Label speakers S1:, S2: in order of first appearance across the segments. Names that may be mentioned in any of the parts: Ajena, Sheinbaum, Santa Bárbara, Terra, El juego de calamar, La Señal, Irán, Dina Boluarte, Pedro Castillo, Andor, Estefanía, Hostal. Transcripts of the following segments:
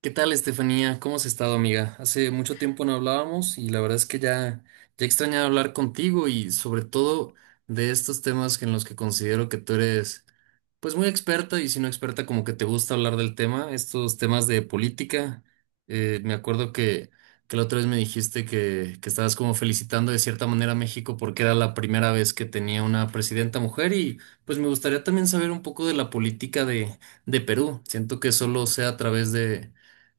S1: ¿Qué tal, Estefanía? ¿Cómo has estado, amiga? Hace mucho tiempo no hablábamos y la verdad es que ya extrañaba hablar contigo y sobre todo de estos temas en los que considero que tú eres pues muy experta y si no experta como que te gusta hablar del tema, estos temas de política. Me acuerdo que la otra vez me dijiste que estabas como felicitando de cierta manera a México porque era la primera vez que tenía una presidenta mujer y pues me gustaría también saber un poco de la política de Perú. Siento que solo sea a través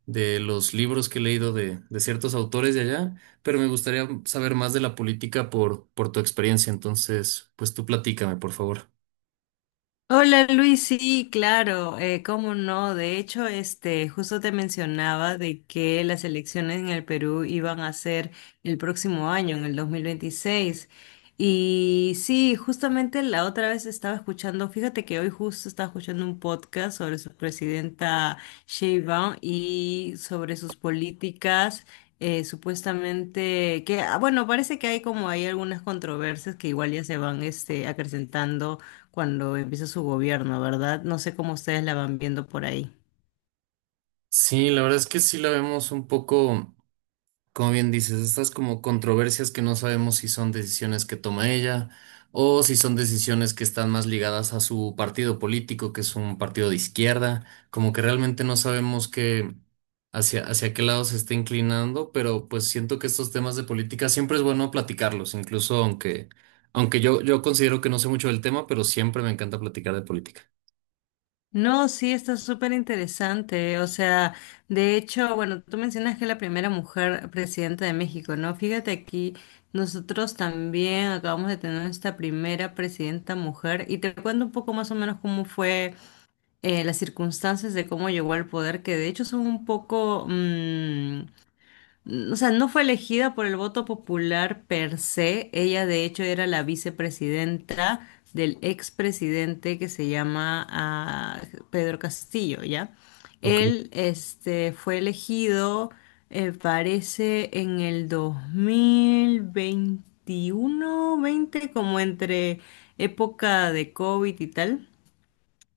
S1: de los libros que he leído de ciertos autores de allá, pero me gustaría saber más de la política por tu experiencia. Entonces, pues tú platícame, por favor.
S2: Hola Luis, sí, claro, cómo no. De hecho, este, justo te mencionaba de que las elecciones en el Perú iban a ser el próximo año, en el 2026. Y sí, justamente la otra vez estaba escuchando, fíjate que hoy justo estaba escuchando un podcast sobre su presidenta Sheinbaum y sobre sus políticas. Supuestamente que, bueno, parece que hay algunas controversias que igual ya se van este, acrecentando cuando empieza su gobierno, ¿verdad? No sé cómo ustedes la van viendo por ahí.
S1: Sí, la verdad es que sí la vemos un poco. Como bien dices, estas como controversias que no sabemos si son decisiones que toma ella o si son decisiones que están más ligadas a su partido político, que es un partido de izquierda, como que realmente no sabemos qué hacia qué lado se está inclinando, pero pues siento que estos temas de política siempre es bueno platicarlos, incluso aunque yo considero que no sé mucho del tema, pero siempre me encanta platicar de política.
S2: No, sí, está súper interesante. O sea, de hecho, bueno, tú mencionas que es la primera mujer presidenta de México, ¿no? Fíjate aquí, nosotros también acabamos de tener esta primera presidenta mujer y te cuento un poco más o menos cómo fue las circunstancias de cómo llegó al poder, que de hecho son un poco, o sea, no fue elegida por el voto popular per se. Ella, de hecho, era la vicepresidenta del expresidente que se llama Pedro Castillo, ¿ya?
S1: Ok,
S2: Él, este, fue elegido, parece, en el 2021, 20, como entre época de COVID y tal.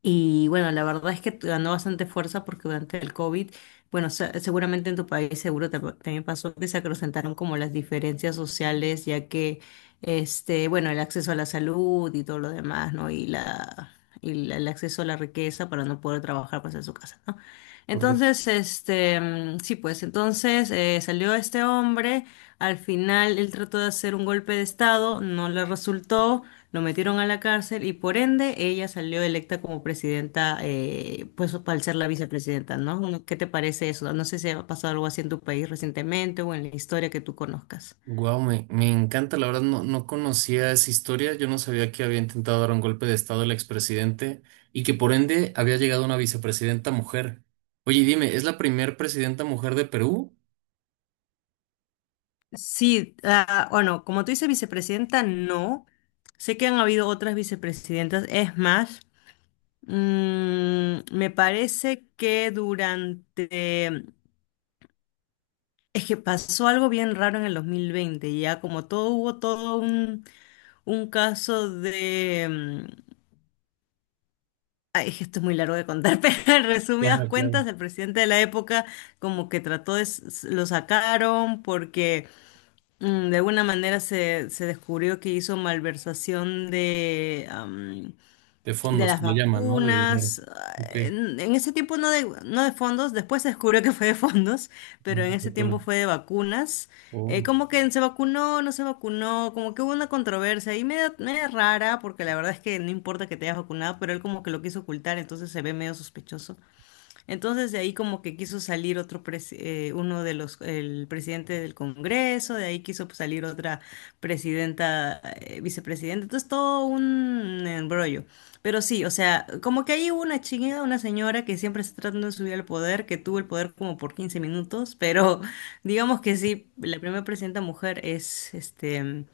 S2: Y bueno, la verdad es que ganó bastante fuerza porque durante el COVID, bueno, seguramente en tu país también pasó que se acrecentaron como las diferencias sociales, ya que, este, bueno, el acceso a la salud y todo lo demás, ¿no? El acceso a la riqueza para no poder trabajar pues en su casa, ¿no?
S1: correcto.
S2: Entonces, este, sí, pues entonces salió este hombre, al final él trató de hacer un golpe de estado, no le resultó, lo metieron a la cárcel y por ende ella salió electa como presidenta, pues al ser la vicepresidenta, ¿no? ¿Qué te parece eso? No sé si ha pasado algo así en tu país recientemente o en la historia que tú conozcas.
S1: Wow, me encanta, la verdad no conocía esa historia, yo no sabía que había intentado dar un golpe de estado el expresidente y que por ende había llegado una vicepresidenta mujer. Oye, y dime, ¿es la primer presidenta mujer de Perú?
S2: Sí, bueno, como tú dices, vicepresidenta, no. Sé que han habido otras vicepresidentas, es más, me parece que durante... Es que pasó algo bien raro en el 2020, ya como todo hubo todo un caso de... Ay, es que esto es muy largo de contar, pero en resumidas
S1: Claro, claro.
S2: cuentas, el presidente de la época como que trató de, lo sacaron porque de alguna manera se descubrió que hizo malversación
S1: De
S2: de
S1: fondos,
S2: las
S1: que le llaman, ¿no? De dinero.
S2: vacunas.
S1: Ok,
S2: En ese tiempo no no de fondos, después se descubrió que fue de fondos, pero en
S1: mm, de
S2: ese tiempo
S1: acuerdo.
S2: fue de vacunas.
S1: Oh,
S2: Como que se vacunó, no se vacunó, como que hubo una controversia ahí media, media rara, porque la verdad es que no importa que te hayas vacunado, pero él como que lo quiso ocultar, entonces se ve medio sospechoso. Entonces de ahí como que quiso salir otro uno de los el presidente del Congreso, de ahí quiso, pues, salir otra presidenta, vicepresidenta. Entonces todo un embrollo. Pero sí, o sea, como que ahí hubo una chingada, una señora que siempre está tratando de subir al poder, que tuvo el poder como por 15 minutos, pero digamos que sí, la primera presidenta mujer es este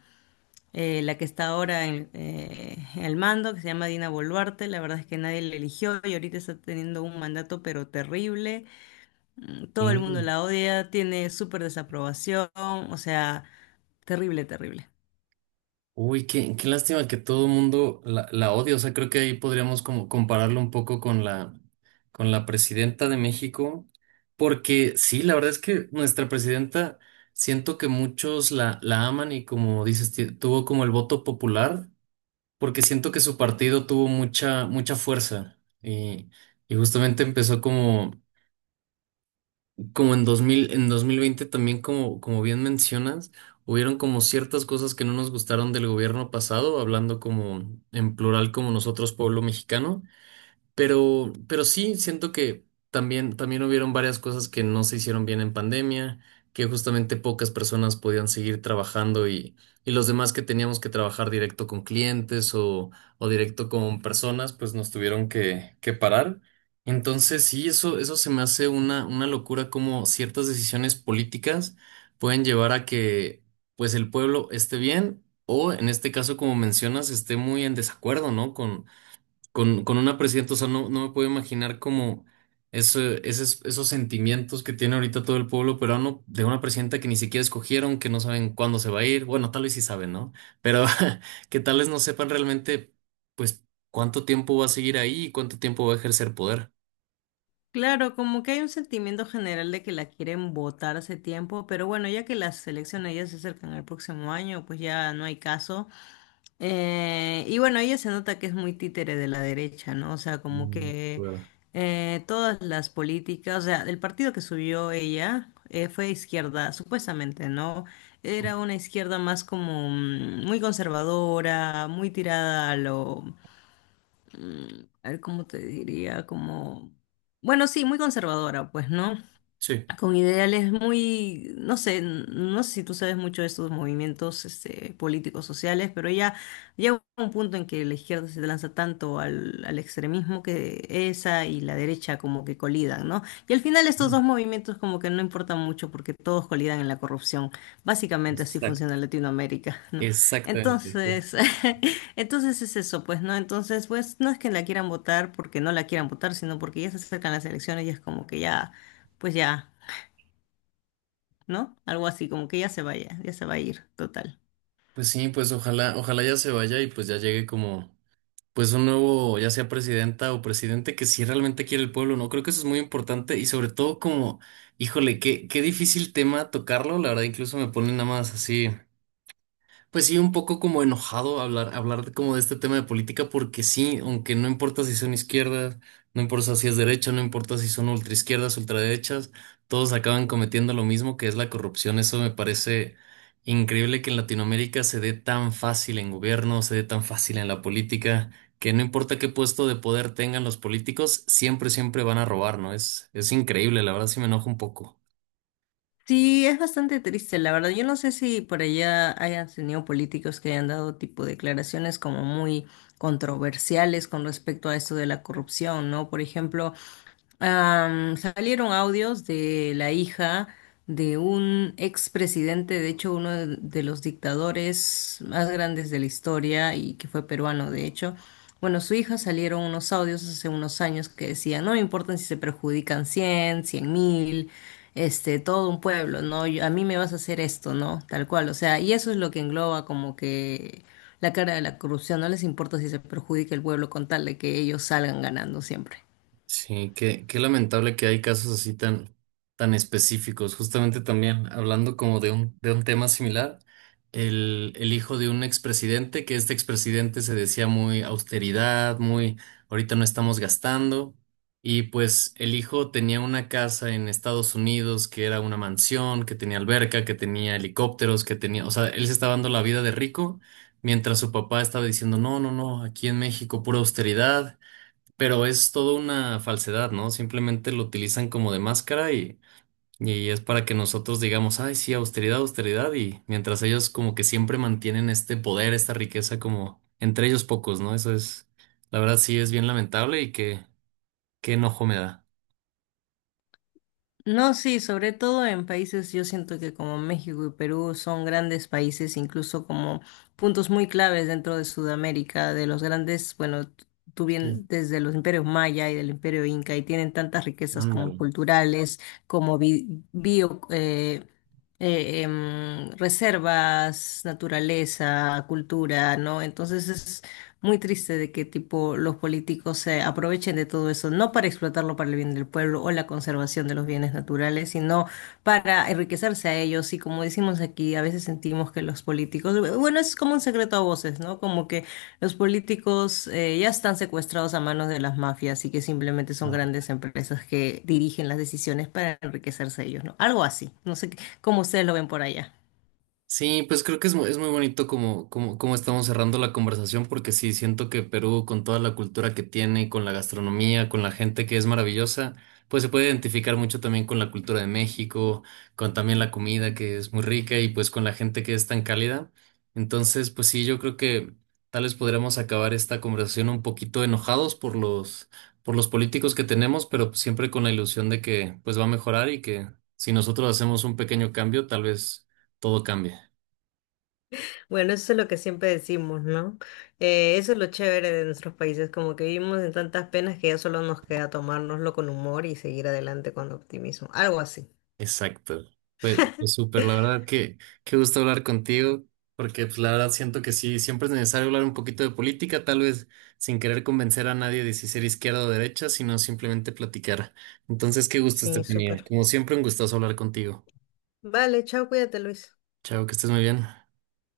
S2: eh, la que está ahora en el mando, que se llama Dina Boluarte. La verdad es que nadie la eligió y ahorita está teniendo un mandato pero terrible. Todo el mundo
S1: ok.
S2: la odia, tiene súper desaprobación, o sea, terrible, terrible.
S1: Uy, qué lástima que todo el mundo la odia. O sea, creo que ahí podríamos como compararlo un poco con la presidenta de México, porque sí, la verdad es que nuestra presidenta siento que muchos la aman y como dices, tuvo como el voto popular, porque siento que su partido tuvo mucha fuerza y, y justamente empezó como en en 2020 también como, como bien mencionas, hubieron como ciertas cosas que no nos gustaron del gobierno pasado, hablando como en plural como nosotros, pueblo mexicano, pero sí, siento que también hubieron varias cosas que no se hicieron bien en pandemia, que justamente pocas personas podían seguir trabajando y los demás que teníamos que trabajar directo con clientes o directo con personas, pues nos tuvieron que parar. Entonces, sí, eso se me hace una locura como ciertas decisiones políticas pueden llevar a que pues el pueblo esté bien o en este caso, como mencionas, esté muy en desacuerdo, ¿no? Con una presidenta, o sea, no me puedo imaginar como esos sentimientos que tiene ahorita todo el pueblo peruano de una presidenta que ni siquiera escogieron, que no saben cuándo se va a ir. Bueno, tal vez sí saben, ¿no? Pero que tal vez no sepan realmente, pues, cuánto tiempo va a seguir ahí y cuánto tiempo va a ejercer poder.
S2: Claro, como que hay un sentimiento general de que la quieren votar hace tiempo, pero bueno, ya que las elecciones ya se acercan al próximo año, pues ya no hay caso. Y bueno, ella se nota que es muy títere de la derecha, ¿no? O sea, como
S1: Mm,
S2: que
S1: ¿verdad?
S2: todas las políticas, o sea, el partido que subió ella fue izquierda, supuestamente, ¿no? Era una izquierda más como muy conservadora, muy tirada a lo a ver cómo te diría, como, bueno, sí, muy conservadora, pues, ¿no?
S1: Sí,
S2: Con ideales muy, no sé, no sé si tú sabes mucho de estos movimientos este, políticos sociales, pero ya llega un punto en que la izquierda se lanza tanto al extremismo, que esa y la derecha como que colidan, ¿no? Y al final estos
S1: ujú.
S2: dos movimientos como que no importan mucho porque todos colidan en la corrupción. Básicamente así funciona
S1: Exacto.
S2: Latinoamérica, ¿no?
S1: Exactamente. Pues
S2: Entonces, entonces es eso, pues, ¿no? Entonces, pues no es que la quieran votar porque no la quieran votar, sino porque ya se acercan las elecciones y es como que ya, pues ya. ¿No? Algo así, como que ya se vaya, ya se va a ir, total.
S1: pues sí, pues ojalá, ojalá ya se vaya y pues ya llegue como. Pues un nuevo, ya sea presidenta o presidente, que si realmente quiere el pueblo, ¿no? Creo que eso es muy importante y sobre todo como, híjole, qué difícil tema tocarlo, la verdad incluso me pone nada más así. Pues sí, un poco como enojado hablar, como de este tema de política, porque sí, aunque no importa si son izquierdas, no importa si es derecha, no importa si son ultraizquierdas, ultraderechas, todos acaban cometiendo lo mismo que es la corrupción. Eso me parece increíble que en Latinoamérica se dé tan fácil en gobierno, se dé tan fácil en la política, que no importa qué puesto de poder tengan los políticos, siempre, siempre van a robar, ¿no? Es increíble, la verdad sí me enojo un poco.
S2: Sí, es bastante triste, la verdad. Yo no sé si por allá hayan tenido políticos que hayan dado tipo declaraciones como muy controversiales con respecto a esto de la corrupción, ¿no? Por ejemplo, salieron audios de la hija de un expresidente, de hecho uno de los dictadores más grandes de la historia y que fue peruano, de hecho. Bueno, su hija, salieron unos audios hace unos años que decían, no me importan si se perjudican 100.000, este, todo un pueblo, ¿no? A mí me vas a hacer esto, ¿no? Tal cual, o sea, y eso es lo que engloba como que la cara de la corrupción, no les importa si se perjudica el pueblo con tal de que ellos salgan ganando siempre.
S1: Sí, qué lamentable que hay casos así tan, tan específicos. Justamente también hablando como de un tema similar, el hijo de un expresidente, que este expresidente se decía muy austeridad, muy ahorita no estamos gastando, y pues el hijo tenía una casa en Estados Unidos que era una mansión, que tenía alberca, que tenía helicópteros, que tenía, o sea, él se estaba dando la vida de rico, mientras su papá estaba diciendo, no, no, no, aquí en México pura austeridad. Pero es toda una falsedad, ¿no? Simplemente lo utilizan como de máscara y es para que nosotros digamos, ay, sí, austeridad, austeridad, y mientras ellos como que siempre mantienen este poder, esta riqueza como entre ellos pocos, ¿no? Eso es, la verdad sí es bien lamentable y que qué enojo me da.
S2: No, sí, sobre todo en países, yo siento que como México y Perú son grandes países, incluso como puntos muy claves dentro de Sudamérica, de los grandes, bueno, tú bien
S1: Sí,
S2: desde los imperios maya y del imperio inca, y tienen tantas riquezas como
S1: ándale,
S2: culturales, como bio, reservas, naturaleza, cultura, ¿no? Entonces es muy triste de que tipo los políticos se aprovechen de todo eso, no para explotarlo para el bien del pueblo o la conservación de los bienes naturales, sino para enriquecerse a ellos. Y como decimos aquí, a veces sentimos que los políticos, bueno, es como un secreto a voces, ¿no? Como que los políticos ya están secuestrados a manos de las mafias y que simplemente son
S1: ándale.
S2: grandes empresas que dirigen las decisiones para enriquecerse a ellos, ¿no? Algo así. No sé cómo ustedes lo ven por allá.
S1: Sí, pues creo que es muy bonito como, como, como estamos cerrando la conversación, porque sí, siento que Perú, con toda la cultura que tiene, con la gastronomía, con la gente que es maravillosa, pues se puede identificar mucho también con la cultura de México, con también la comida que es muy rica y pues con la gente que es tan cálida. Entonces, pues sí, yo creo que tal vez podríamos acabar esta conversación un poquito enojados por los políticos que tenemos, pero siempre con la ilusión de que pues va a mejorar y que si nosotros hacemos un pequeño cambio, tal vez todo cambie.
S2: Bueno, eso es lo que siempre decimos, ¿no? Eso es lo chévere de nuestros países, como que vivimos en tantas penas que ya solo nos queda tomárnoslo con humor y seguir adelante con optimismo, algo así.
S1: Exacto. Pues, pues súper, la verdad que qué gusto hablar contigo, porque pues la verdad siento que sí, siempre es necesario hablar un poquito de política, tal vez sin querer convencer a nadie de si ser izquierda o derecha, sino simplemente platicar. Entonces, qué gusto,
S2: Sí,
S1: Estefanía.
S2: súper.
S1: Como siempre, un gustazo hablar contigo.
S2: Vale, chao, cuídate, Luis.
S1: Chao, que estés muy bien.